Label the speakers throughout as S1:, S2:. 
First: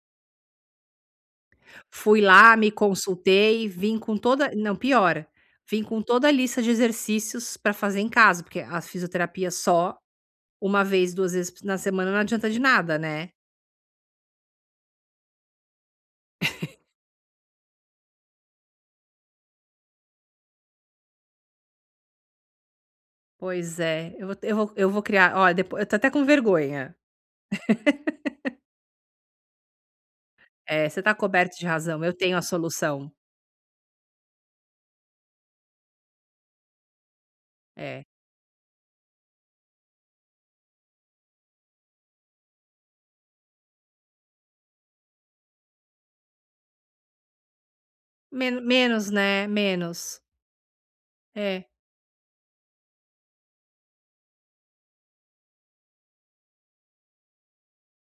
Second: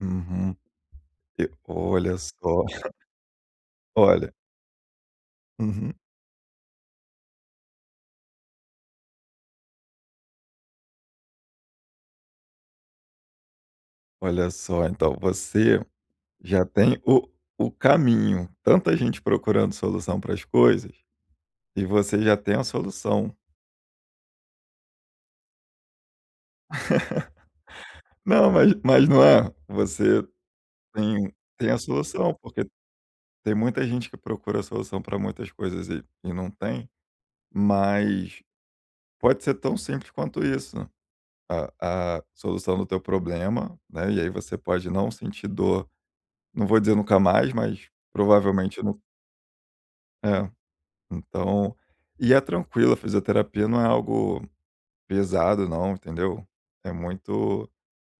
S1: Uhum. E olha
S2: Fui lá,
S1: só.
S2: me consultei, vim com
S1: Olha
S2: toda não piora, vim
S1: Uhum.
S2: com toda a lista de exercícios pra fazer em casa, porque a fisioterapia só 1 vez, 2 vezes p na semana não adianta de nada, né.
S1: Olha só, então você já tem o o caminho, tanta gente procurando solução pra as coisas, e você já tem a solução.
S2: Pois é, eu vou te eu vou vou criar olha depo eu tô até com vergonha.
S1: Não, mas mas não é? Você
S2: É você tá
S1: tem
S2: coberto de
S1: tem a
S2: razão, eu
S1: solução
S2: tenho a
S1: porque
S2: solução.
S1: tem muita gente que procura a solução pra muitas coisas e e não tem,
S2: É.
S1: mas pode ser tão simples quanto isso, a a solução do teu problema, né, e aí você pode não sentir dor. Não vou dizer nunca mais, mas
S2: Men
S1: provavelmente no
S2: menos, né, menos.
S1: É,
S2: É.
S1: então, e é tranquilo, a fisioterapia não é algo pesado não, entendeu? É muito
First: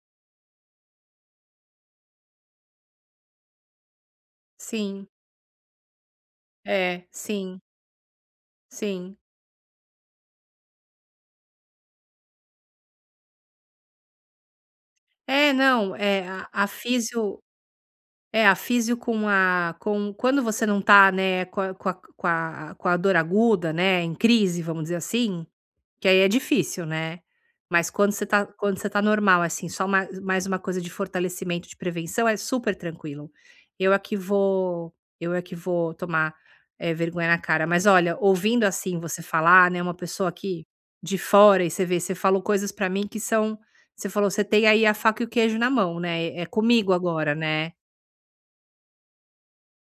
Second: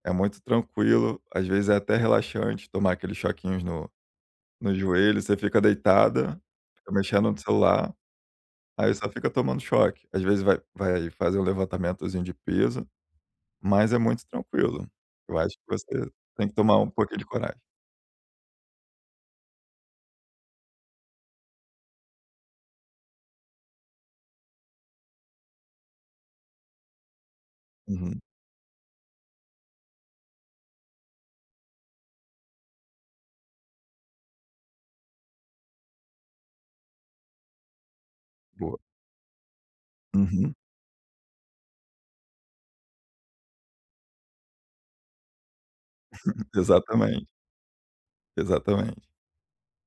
S1: é muito tranquilo, às vezes, é até relaxante tomar aqueles choquinhos no no
S2: Sim.
S1: joelho, você fica deitada, fica
S2: É.
S1: mexendo no
S2: Sim.
S1: celular, aí só
S2: Sim.
S1: fica tomando choque. Às vezes, vai vai fazer um levantamentozinho de peso, mas é muito tranquilo. Eu
S2: É,
S1: acho que
S2: não,
S1: você
S2: é
S1: tem
S2: a
S1: que
S2: a
S1: tomar um pouquinho de
S2: fisio
S1: coragem.
S2: é a fisio com a com Quando você não tá, né, com com a com a dor aguda, né, em crise vamos dizer assim, que aí é difícil, né, mas quando
S1: Uhum.
S2: você tá quando você tá normal, assim, só ma só mais uma coisa de fortalecimento de prevenção, é super tranquilo. Eu aqui vou eu aqui vou tomar, eh, vergonha na cara, mas olha ouvindo,
S1: Boa.
S2: assim, você falar, né, uma pessoa
S1: Uhum.
S2: que de fora e você vê você falou coisas pra mim que são você falou: "Você tem aí, a faca e o queijo na mão". Né?
S1: Uhum.
S2: É comigo
S1: Exatamente.
S2: agora, né.
S1: Exatamente.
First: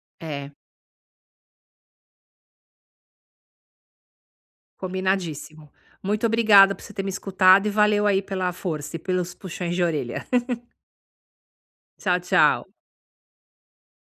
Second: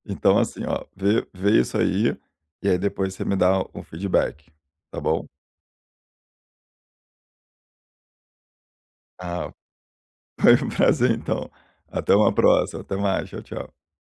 S1: Então
S2: É.
S1: assim, ó, vê vê isso aí, e aí depois você me dá o feedback, tá bom?
S2: Combinadíssimo. Muito obrigada por você ter me escutado e valeu aí, pela força e pelos
S1: Ah,
S2: puxões de orelha.
S1: foi um prazer, então. Até
S2: Tchau,
S1: uma
S2: tchau.
S1: próxima, até mais, tchau tchau.